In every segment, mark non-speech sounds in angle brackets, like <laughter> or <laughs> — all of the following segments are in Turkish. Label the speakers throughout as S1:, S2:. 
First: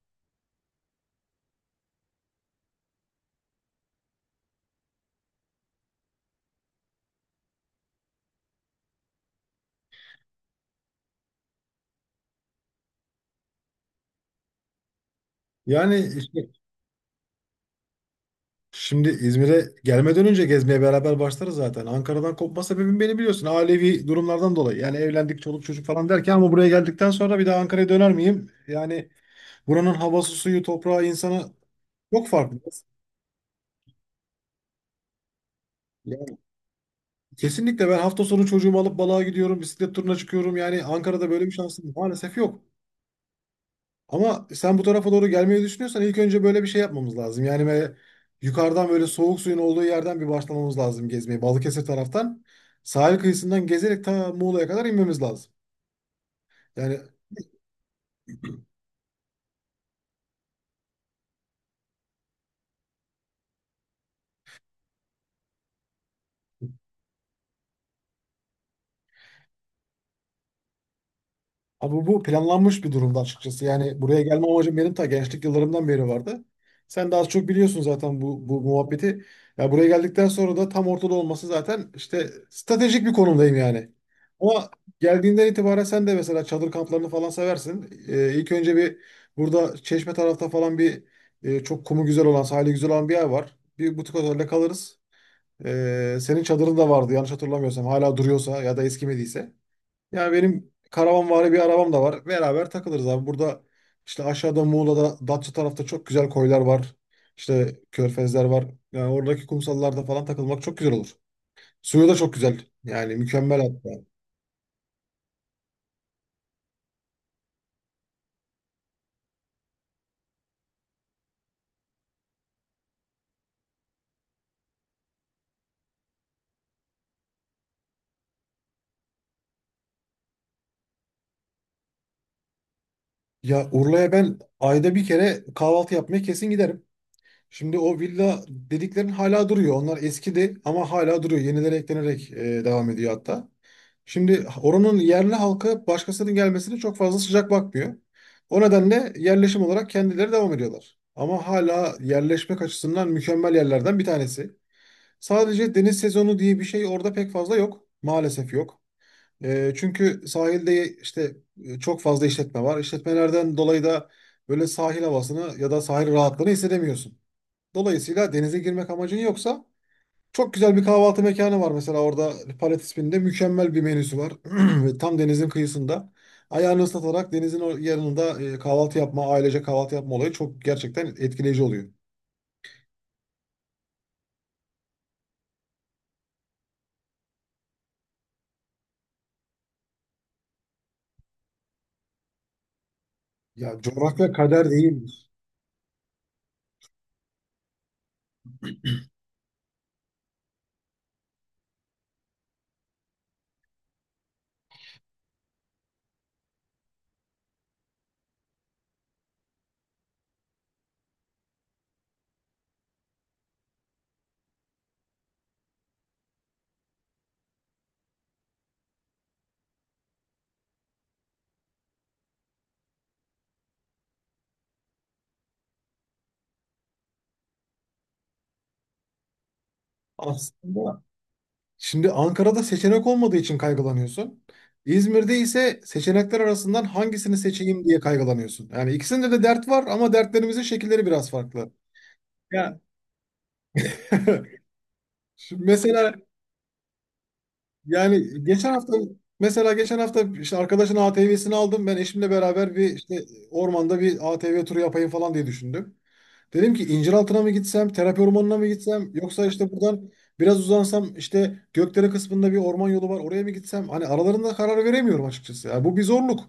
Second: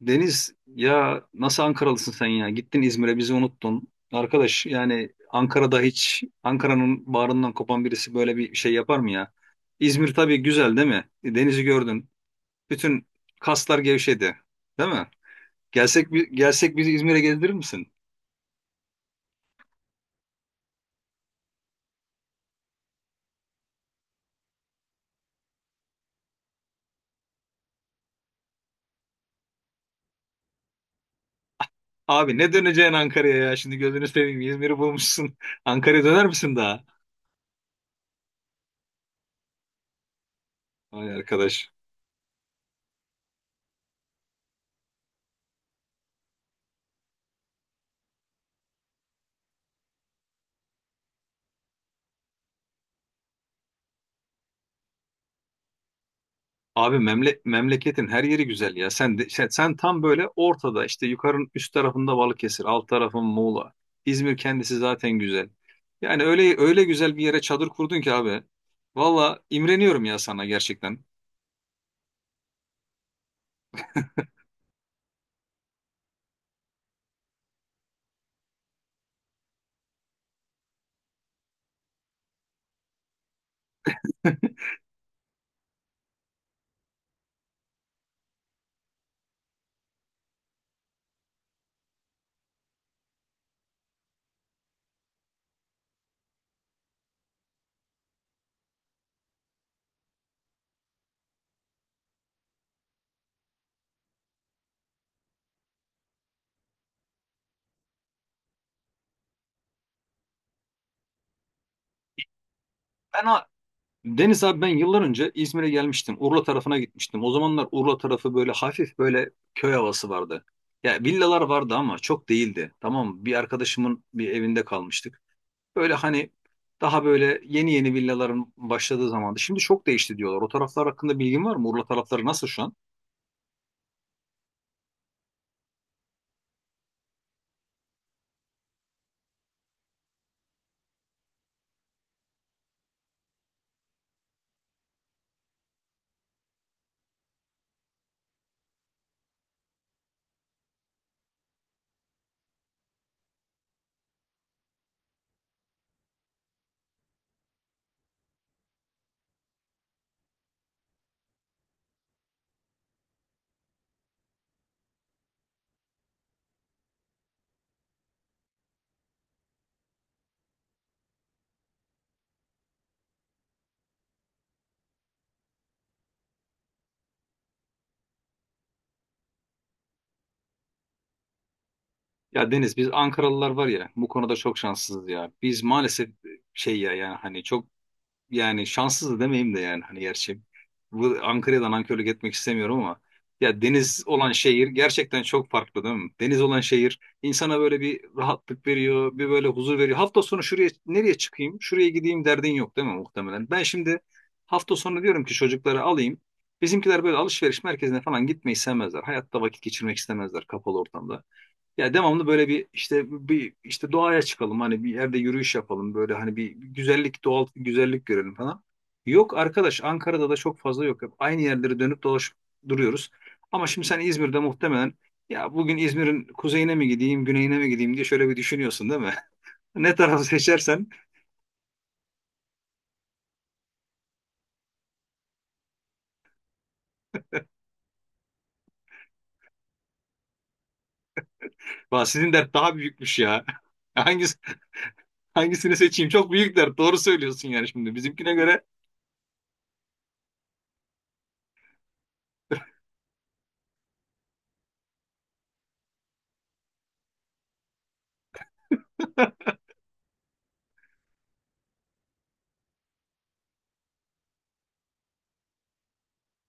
S1: Deniz, ya nasıl Ankaralısın sen ya? Gittin İzmir'e bizi unuttun. Arkadaş, yani Ankara'da hiç Ankara'nın bağrından kopan birisi böyle bir şey yapar mı ya? İzmir tabii güzel, değil mi? Denizi gördün. Bütün kaslar gevşedi. Değil mi?
S2: Yani işte
S1: Gelsek bizi İzmir'e gezdirir misin?
S2: şimdi İzmir'e gelmeden önce gezmeye beraber başlarız zaten. Ankara'dan kopma sebebim beni biliyorsun. Ailevi durumlardan dolayı. Yani evlendik, çoluk çocuk falan derken ama buraya geldikten sonra bir daha Ankara'ya döner miyim? Yani buranın havası, suyu, toprağı, insanı çok
S1: Abi, ne
S2: farklı.
S1: döneceksin Ankara'ya ya? Şimdi gözünü seveyim, İzmir'i bulmuşsun. <laughs> Ankara'ya döner
S2: Yani
S1: misin daha?
S2: kesinlikle ben hafta sonu çocuğumu alıp balığa gidiyorum, bisiklet turuna çıkıyorum. Yani
S1: Ay
S2: Ankara'da böyle bir
S1: arkadaş.
S2: şansım maalesef yok. Ama sen bu tarafa doğru gelmeyi düşünüyorsan ilk önce böyle bir şey yapmamız lazım. Yani böyle yukarıdan böyle soğuk suyun olduğu yerden bir başlamamız lazım gezmeye. Balıkesir taraftan sahil kıyısından gezerek ta Muğla'ya kadar inmemiz lazım.
S1: Abi
S2: Yani
S1: memle memleketin her yeri güzel ya. Sen tam böyle ortada, işte yukarının üst tarafında Balıkesir, alt tarafın Muğla. İzmir kendisi zaten güzel. Yani öyle öyle güzel bir yere çadır kurdun ki abi. Valla imreniyorum ya sana, gerçekten.
S2: Abi bu planlanmış bir durumda açıkçası. Yani buraya gelme amacım benim ta gençlik yıllarımdan beri vardı. Sen de az çok biliyorsun zaten bu muhabbeti. Ya buraya geldikten sonra da tam ortada olması zaten işte stratejik bir konumdayım yani. Ama
S1: <laughs>
S2: geldiğinden itibaren sen de mesela çadır kamplarını falan seversin. İlk önce bir burada Çeşme tarafta falan bir çok kumu güzel olan, sahili güzel olan bir yer var. Bir butik otelde kalırız. Senin çadırın da vardı yanlış hatırlamıyorsam. Hala duruyorsa ya da eskimediyse. Yani benim karavanvari bir arabam da var. Beraber takılırız abi. Burada işte aşağıda Muğla'da Datça tarafta çok güzel koylar var. İşte körfezler var. Yani oradaki kumsallarda falan takılmak çok güzel olur. Suyu da çok güzel. Yani
S1: Ben ha-
S2: mükemmel hatta.
S1: Deniz abi, ben yıllar önce İzmir'e gelmiştim. Urla tarafına gitmiştim. O zamanlar Urla tarafı böyle hafif böyle köy havası vardı. Ya villalar vardı ama çok değildi. Tamam mı? Bir arkadaşımın bir evinde kalmıştık. Böyle hani daha böyle yeni yeni villaların başladığı zamandı. Şimdi çok değişti diyorlar. O taraflar hakkında bilgin var mı? Urla tarafları nasıl şu an?
S2: Ya Urla'ya ben ayda bir kere kahvaltı yapmaya kesin giderim. Şimdi o villa dediklerin hala duruyor. Onlar eskidi ama hala duruyor. Yenileri eklenerek devam ediyor hatta. Şimdi oranın yerli halkı başkasının gelmesine çok fazla sıcak bakmıyor. O nedenle yerleşim olarak kendileri devam ediyorlar. Ama hala yerleşmek açısından mükemmel yerlerden bir tanesi. Sadece deniz sezonu diye bir şey orada pek fazla yok. Maalesef yok. Çünkü sahilde işte çok fazla işletme var. İşletmelerden dolayı da böyle sahil havasını ya da sahil rahatlığını hissedemiyorsun. Dolayısıyla denize girmek amacın yoksa çok güzel bir kahvaltı mekanı var mesela orada Palet isminde. Mükemmel bir menüsü var. <clears throat> Ve tam denizin kıyısında. Ayağını ıslatarak denizin o yanında kahvaltı yapma, ailece kahvaltı yapma olayı çok gerçekten etkileyici oluyor.
S1: Ya Deniz, biz Ankaralılar var ya, bu konuda çok şanssızız ya. Biz maalesef şey ya, yani hani çok, yani şanssız da demeyeyim de, yani hani gerçi bu Ankara'dan nankörlük etmek istemiyorum ama ya
S2: Ya
S1: deniz olan
S2: coğrafya
S1: şehir
S2: kader
S1: gerçekten
S2: değilmiş.
S1: çok farklı, değil mi? Deniz olan şehir insana böyle bir rahatlık veriyor, bir böyle huzur veriyor. Hafta sonu şuraya nereye çıkayım, şuraya gideyim derdin yok, değil mi muhtemelen? Ben şimdi hafta sonu diyorum ki çocukları alayım. Bizimkiler böyle alışveriş merkezine falan gitmeyi sevmezler. Hayatta vakit geçirmek istemezler kapalı ortamda. Ya devamlı böyle bir işte doğaya çıkalım, hani bir yerde yürüyüş yapalım, böyle hani bir güzellik, doğal güzellik görelim falan. Yok arkadaş, Ankara'da da çok fazla yok. Hep aynı yerlere dönüp dolaşıp duruyoruz. Ama şimdi sen İzmir'de muhtemelen ya bugün İzmir'in kuzeyine mi gideyim, güneyine mi gideyim diye şöyle bir düşünüyorsun, değil mi? <laughs> Ne tarafı seçersen.
S2: Aslında şimdi Ankara'da seçenek olmadığı için kaygılanıyorsun. İzmir'de ise seçenekler arasından hangisini seçeyim diye kaygılanıyorsun. Yani ikisinde de dert var ama dertlerimizin şekilleri biraz farklı.
S1: Vah, sizin dert daha
S2: Ya,
S1: büyükmüş ya. <laughs> Hangisi,
S2: <laughs> şimdi
S1: hangisini seçeyim?
S2: mesela,
S1: Çok büyük dert. Doğru söylüyorsun, yani şimdi bizimkine
S2: yani
S1: göre.
S2: geçen hafta, mesela geçen hafta işte arkadaşın ATV'sini aldım. Ben eşimle beraber bir işte ormanda bir ATV turu yapayım falan diye düşündüm. Dedim ki İnciraltı'na mı gitsem, terapi ormanına mı gitsem
S1: <laughs>
S2: yoksa işte buradan biraz uzansam işte Gökdere kısmında bir orman yolu var oraya mı gitsem? Hani aralarında karar veremiyorum açıkçası. Yani bu bir zorluk.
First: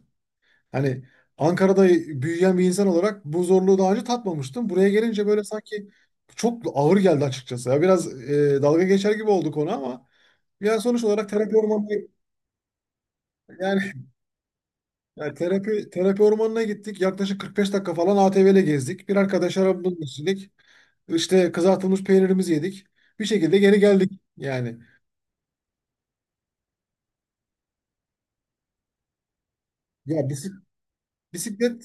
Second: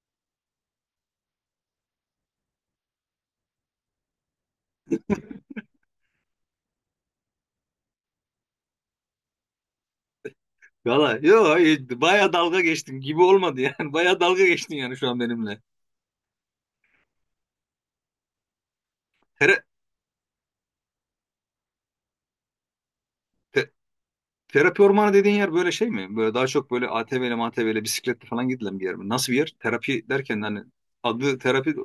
S2: Hani Ankara'da büyüyen bir insan olarak bu zorluğu daha önce tatmamıştım. Buraya gelince böyle sanki çok ağır geldi açıkçası. Ya biraz dalga geçer gibi olduk ona ama ya sonuç
S1: Valla
S2: olarak terapi
S1: yok,
S2: ormanına,
S1: baya dalga geçtin gibi olmadı yani. <laughs>
S2: yani, <laughs>
S1: Baya dalga geçtin yani şu an
S2: yani
S1: benimle.
S2: terapi ormanına gittik. Yaklaşık 45 dakika falan ATV ile gezdik. Bir arkadaş
S1: Tere-
S2: arabamızı istedik. İşte kızartılmış peynirimizi yedik. Bir şekilde
S1: te-
S2: geri geldik. Yani,
S1: terapi ormanı dediğin yer böyle şey mi? Böyle daha çok böyle ATV'li MATV'li bisikletle falan gidilen bir yer mi? Nasıl bir yer? Terapi
S2: ya,
S1: derken hani
S2: bisik-
S1: adı terapi
S2: bisiklet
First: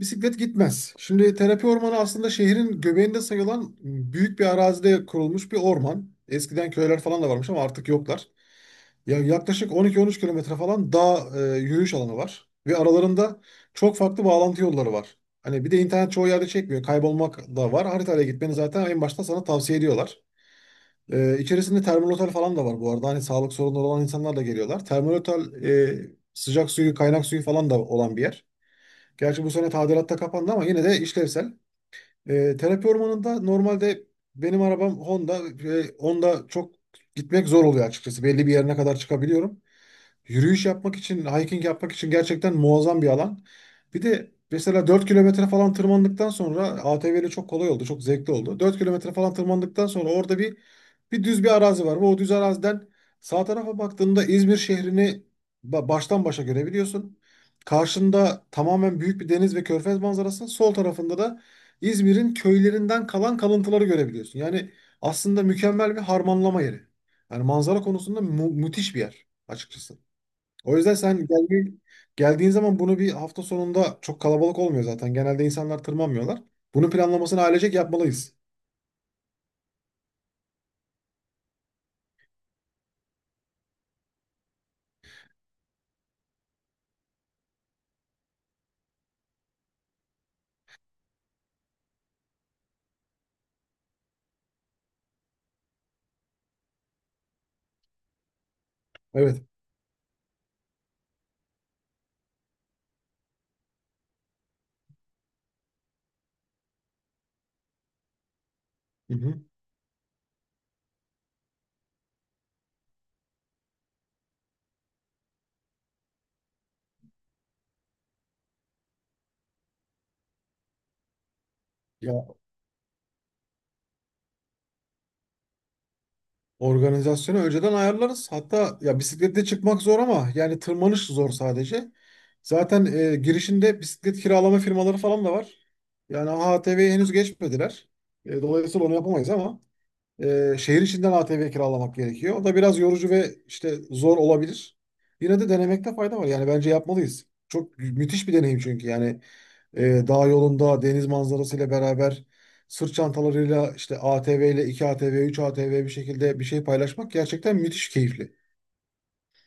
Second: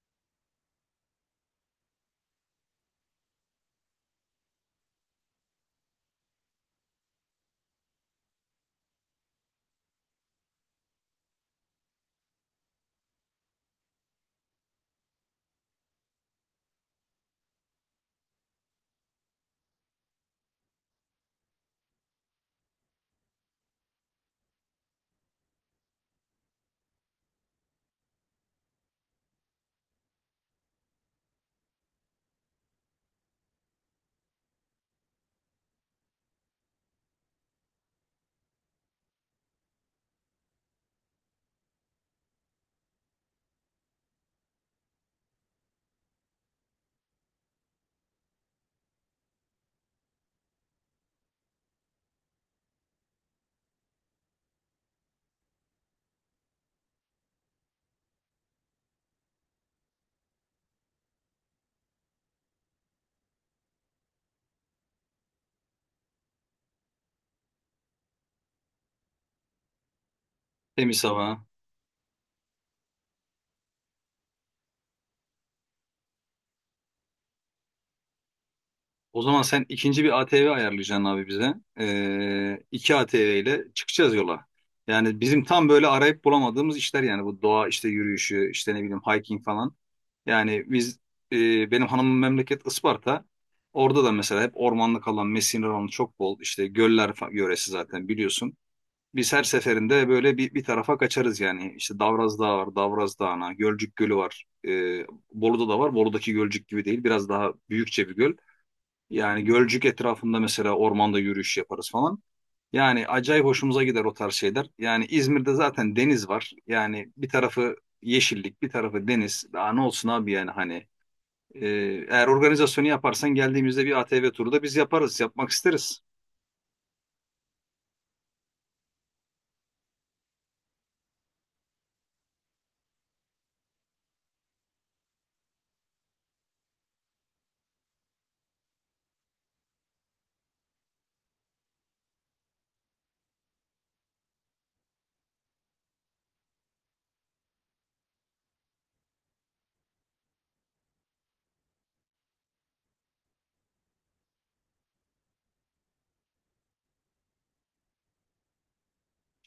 S2: Bisiklet gitmez. Şimdi terapi ormanı aslında şehrin göbeğinde sayılan büyük bir arazide kurulmuş bir orman. Eskiden köyler falan da varmış ama artık yoklar. Ya yaklaşık 12-13 kilometre falan dağ yürüyüş alanı var. Ve aralarında çok farklı bağlantı yolları var. Hani bir de internet çoğu yerde çekmiyor. Kaybolmak da var. Haritayla gitmeni zaten en başta sana tavsiye ediyorlar. İçerisinde termal otel falan da var bu arada. Hani sağlık sorunları olan insanlar da geliyorlar. Termal otel, sıcak suyu, kaynak suyu falan da olan bir yer. Gerçi bu sene tadilatta kapandı ama yine de işlevsel. Terapi ormanında normalde benim arabam Honda. Honda çok gitmek zor oluyor açıkçası. Belli bir yerine kadar çıkabiliyorum. Yürüyüş yapmak için, hiking yapmak için gerçekten muazzam bir alan. Bir de mesela 4 kilometre falan tırmandıktan sonra ATV ile çok kolay oldu, çok zevkli oldu. 4 kilometre falan tırmandıktan sonra orada bir düz bir arazi var. Bu o düz araziden sağ tarafa baktığında İzmir şehrini baştan başa görebiliyorsun. Karşında tamamen büyük bir deniz ve körfez manzarası. Sol tarafında da İzmir'in köylerinden kalan kalıntıları görebiliyorsun. Yani aslında mükemmel bir harmanlama yeri. Yani manzara konusunda müthiş bir yer açıkçası. O yüzden
S1: demiş
S2: sen
S1: ama.
S2: geldiğin zaman bunu bir hafta sonunda çok kalabalık olmuyor zaten. Genelde insanlar tırmanmıyorlar. Bunun planlamasını ailecek yapmalıyız.
S1: O zaman sen ikinci bir ATV ayarlayacaksın abi bize. İki ATV ile çıkacağız yola. Yani bizim tam böyle arayıp bulamadığımız işler yani, bu doğa işte yürüyüşü, işte ne bileyim hiking falan. Yani biz benim hanımın memleket Isparta. Orada da mesela hep ormanlık alan, mesire alanı çok bol. İşte yöresi zaten biliyorsun. Biz her
S2: Evet.
S1: seferinde böyle bir tarafa kaçarız yani. İşte Davraz Dağı var, Davraz Dağı'na, Gölcük Gölü var. Bolu'da da var. Bolu'daki Gölcük gibi değil. Biraz daha büyükçe bir göl.
S2: Hı hı.
S1: Yani Gölcük etrafında mesela ormanda yürüyüş yaparız falan. Yani acayip hoşumuza gider o tarz şeyler. Yani İzmir'de zaten deniz var. Yani bir tarafı yeşillik, bir tarafı deniz. Daha ne olsun abi, yani hani. Ee, eğer organizasyonu yaparsan, geldiğimizde bir ATV turu da biz yaparız, yapmak isteriz.
S2: Organizasyonu önceden ayarlarız. Hatta ya bisikletle çıkmak zor ama yani tırmanış zor sadece. Zaten girişinde bisiklet kiralama firmaları falan da var. Yani AHTV'ye henüz geçmediler. Dolayısıyla onu yapamayız ama şehir içinden ATV kiralamak gerekiyor. O da biraz yorucu ve işte zor olabilir. Yine de denemekte fayda var. Yani bence yapmalıyız. Çok müthiş bir deneyim çünkü. Yani e, dağ yolunda deniz manzarasıyla beraber sırt çantalarıyla işte ATV ile 2 ATV, 3 ATV bir şekilde bir şey paylaşmak gerçekten müthiş keyifli.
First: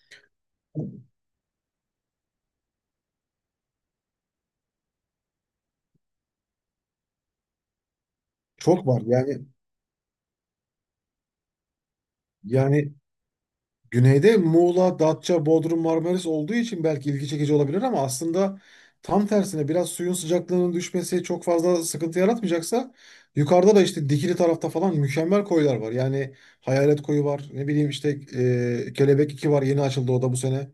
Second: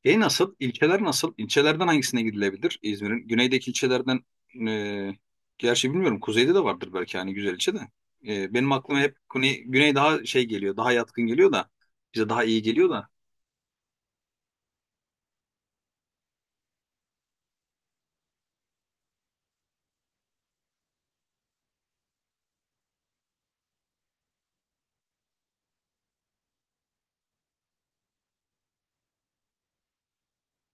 S1: E nasıl? İlçeler nasıl? İlçelerden hangisine gidilebilir? İzmir'in güneydeki ilçelerden e, gerçi bilmiyorum, kuzeyde de vardır belki hani güzel ilçe de. Benim
S2: Çok
S1: aklıma
S2: var
S1: hep
S2: yani.
S1: güney, güney daha şey geliyor, daha yatkın geliyor da bize daha iyi geliyor
S2: yani
S1: da.
S2: Güneyde Muğla, Datça, Bodrum, Marmaris olduğu için belki ilgi çekici olabilir ama aslında tam tersine biraz suyun sıcaklığının düşmesi çok fazla sıkıntı yaratmayacaksa yukarıda da işte Dikili tarafta falan mükemmel koylar var. Yani Hayalet Koyu var. Ne bileyim işte Kelebek 2 var. Yeni açıldı o da bu sene.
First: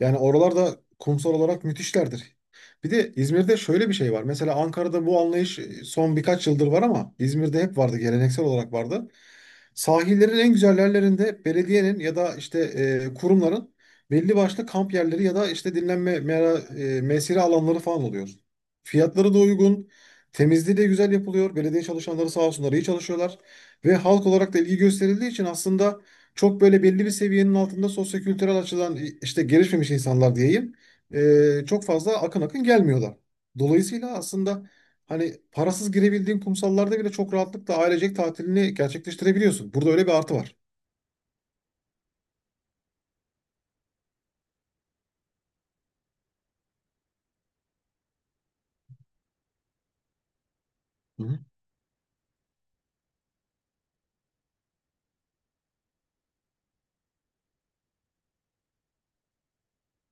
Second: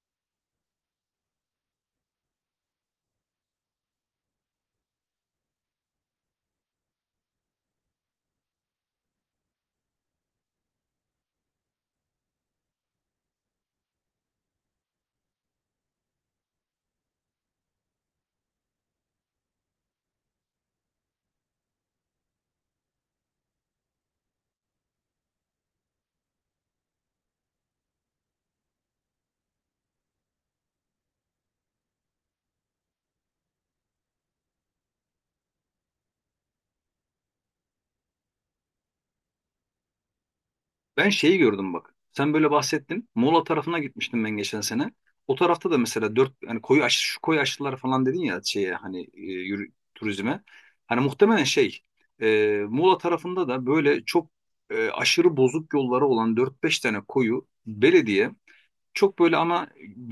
S2: Yani oralarda kumsal olarak müthişlerdir. Bir de İzmir'de şöyle bir şey var. Mesela Ankara'da bu anlayış son birkaç yıldır var ama İzmir'de hep vardı. Geleneksel olarak vardı. Sahillerin en güzel yerlerinde belediyenin ya da işte kurumların belli başlı kamp yerleri ya da işte dinlenme mesire alanları falan oluyor. Fiyatları da uygun. Temizliği de güzel yapılıyor. Belediye çalışanları sağ olsunlar iyi çalışıyorlar. Ve halk olarak da ilgi gösterildiği için aslında çok böyle belli bir seviyenin altında sosyokültürel açıdan işte gelişmemiş insanlar diyeyim. Çok fazla akın akın gelmiyorlar. Dolayısıyla aslında hani parasız girebildiğin kumsallarda bile çok rahatlıkla ailecek tatilini gerçekleştirebiliyorsun. Burada öyle bir artı var.
S1: Ben şeyi gördüm bak. Sen böyle bahsettin. Muğla tarafına gitmiştim ben geçen sene. O tarafta da mesela dört hani koyu aş şu koyu aşılar falan dedin ya şeye, hani turizme. Hani
S2: Hı hı.
S1: muhtemelen şey, Muğla tarafında da böyle çok, aşırı bozuk yolları olan dört beş tane koyu belediye çok böyle ama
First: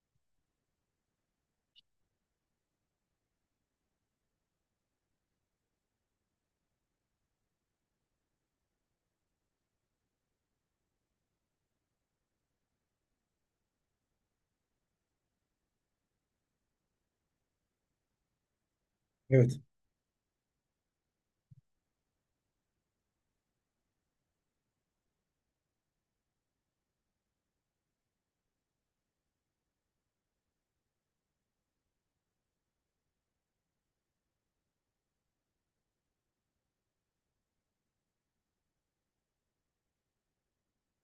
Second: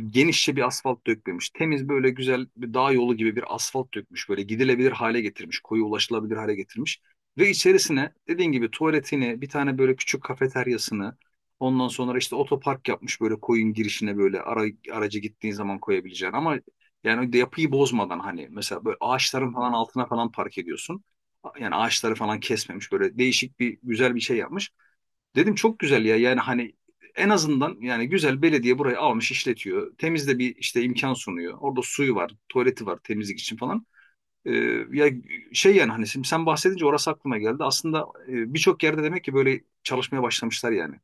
S1: genişçe bir asfalt dökmemiş. Temiz böyle güzel bir dağ yolu gibi bir asfalt dökmüş. Böyle gidilebilir hale getirmiş. Koyu ulaşılabilir hale getirmiş. Ve içerisine dediğin gibi tuvaletini, bir tane böyle küçük kafeteryasını, ondan sonra işte otopark yapmış böyle koyun girişine böyle aracı gittiğin zaman koyabileceğin. Ama yani de yapıyı bozmadan hani mesela böyle ağaçların
S2: Evet.
S1: falan altına falan park ediyorsun. Yani ağaçları falan kesmemiş, böyle değişik bir güzel bir şey yapmış. Dedim çok güzel ya, yani hani en azından, yani güzel, belediye burayı almış işletiyor. Temizde bir işte imkan sunuyor. Orada suyu var, tuvaleti var temizlik için falan. Ee, ya şey yani hani, şimdi sen bahsedince orası aklıma geldi. Aslında birçok yerde demek ki böyle çalışmaya başlamışlar yani.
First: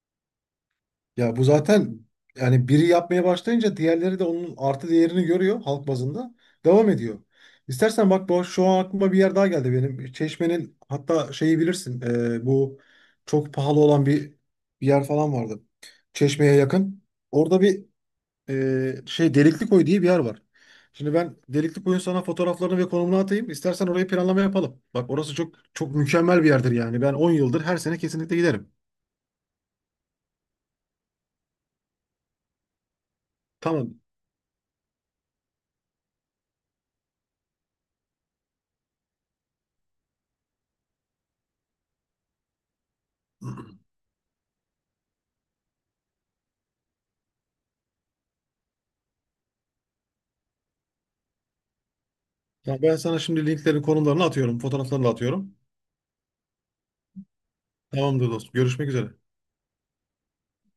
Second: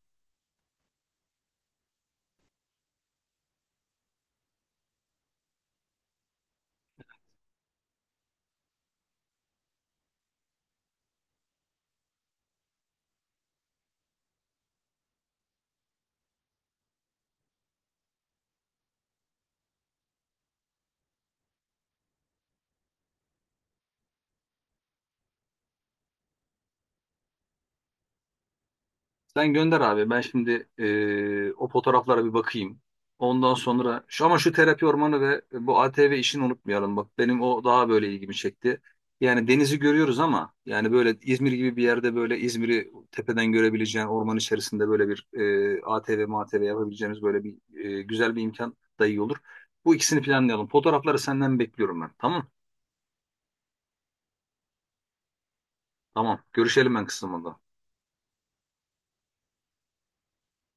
S2: Ya bu zaten yani biri yapmaya başlayınca diğerleri de onun artı değerini görüyor halk bazında. Devam ediyor. İstersen bak, şu an aklıma bir yer daha geldi benim. Çeşme'nin hatta şeyi bilirsin. Bu çok pahalı olan bir yer falan vardı. Çeşme'ye yakın. Orada bir, şey, Delikli Koy diye bir yer var. Şimdi ben Delikli Koy'un sana fotoğraflarını ve konumunu atayım. İstersen orayı planlama yapalım. Bak orası çok çok mükemmel bir yerdir yani. Ben 10 yıldır her sene kesinlikle giderim.
S1: Sen gönder abi. Ben şimdi o fotoğraflara bir bakayım. Ondan
S2: Tamam.
S1: sonra şu terapi ormanı ve bu ATV işini unutmayalım. Bak, benim o daha böyle ilgimi çekti. Yani denizi görüyoruz ama yani böyle İzmir gibi bir yerde böyle İzmir'i tepeden
S2: <clears throat>
S1: görebileceğin orman içerisinde böyle bir ATV, MATV yapabileceğimiz böyle bir güzel bir imkan da iyi olur. Bu ikisini planlayalım. Fotoğrafları senden bekliyorum ben. Tamam.
S2: Ya ben sana şimdi linklerin konumlarını atıyorum, fotoğraflarını da atıyorum.
S1: Tamam. Görüşelim ben kısmında.
S2: Tamamdır dostum. Görüşmek üzere.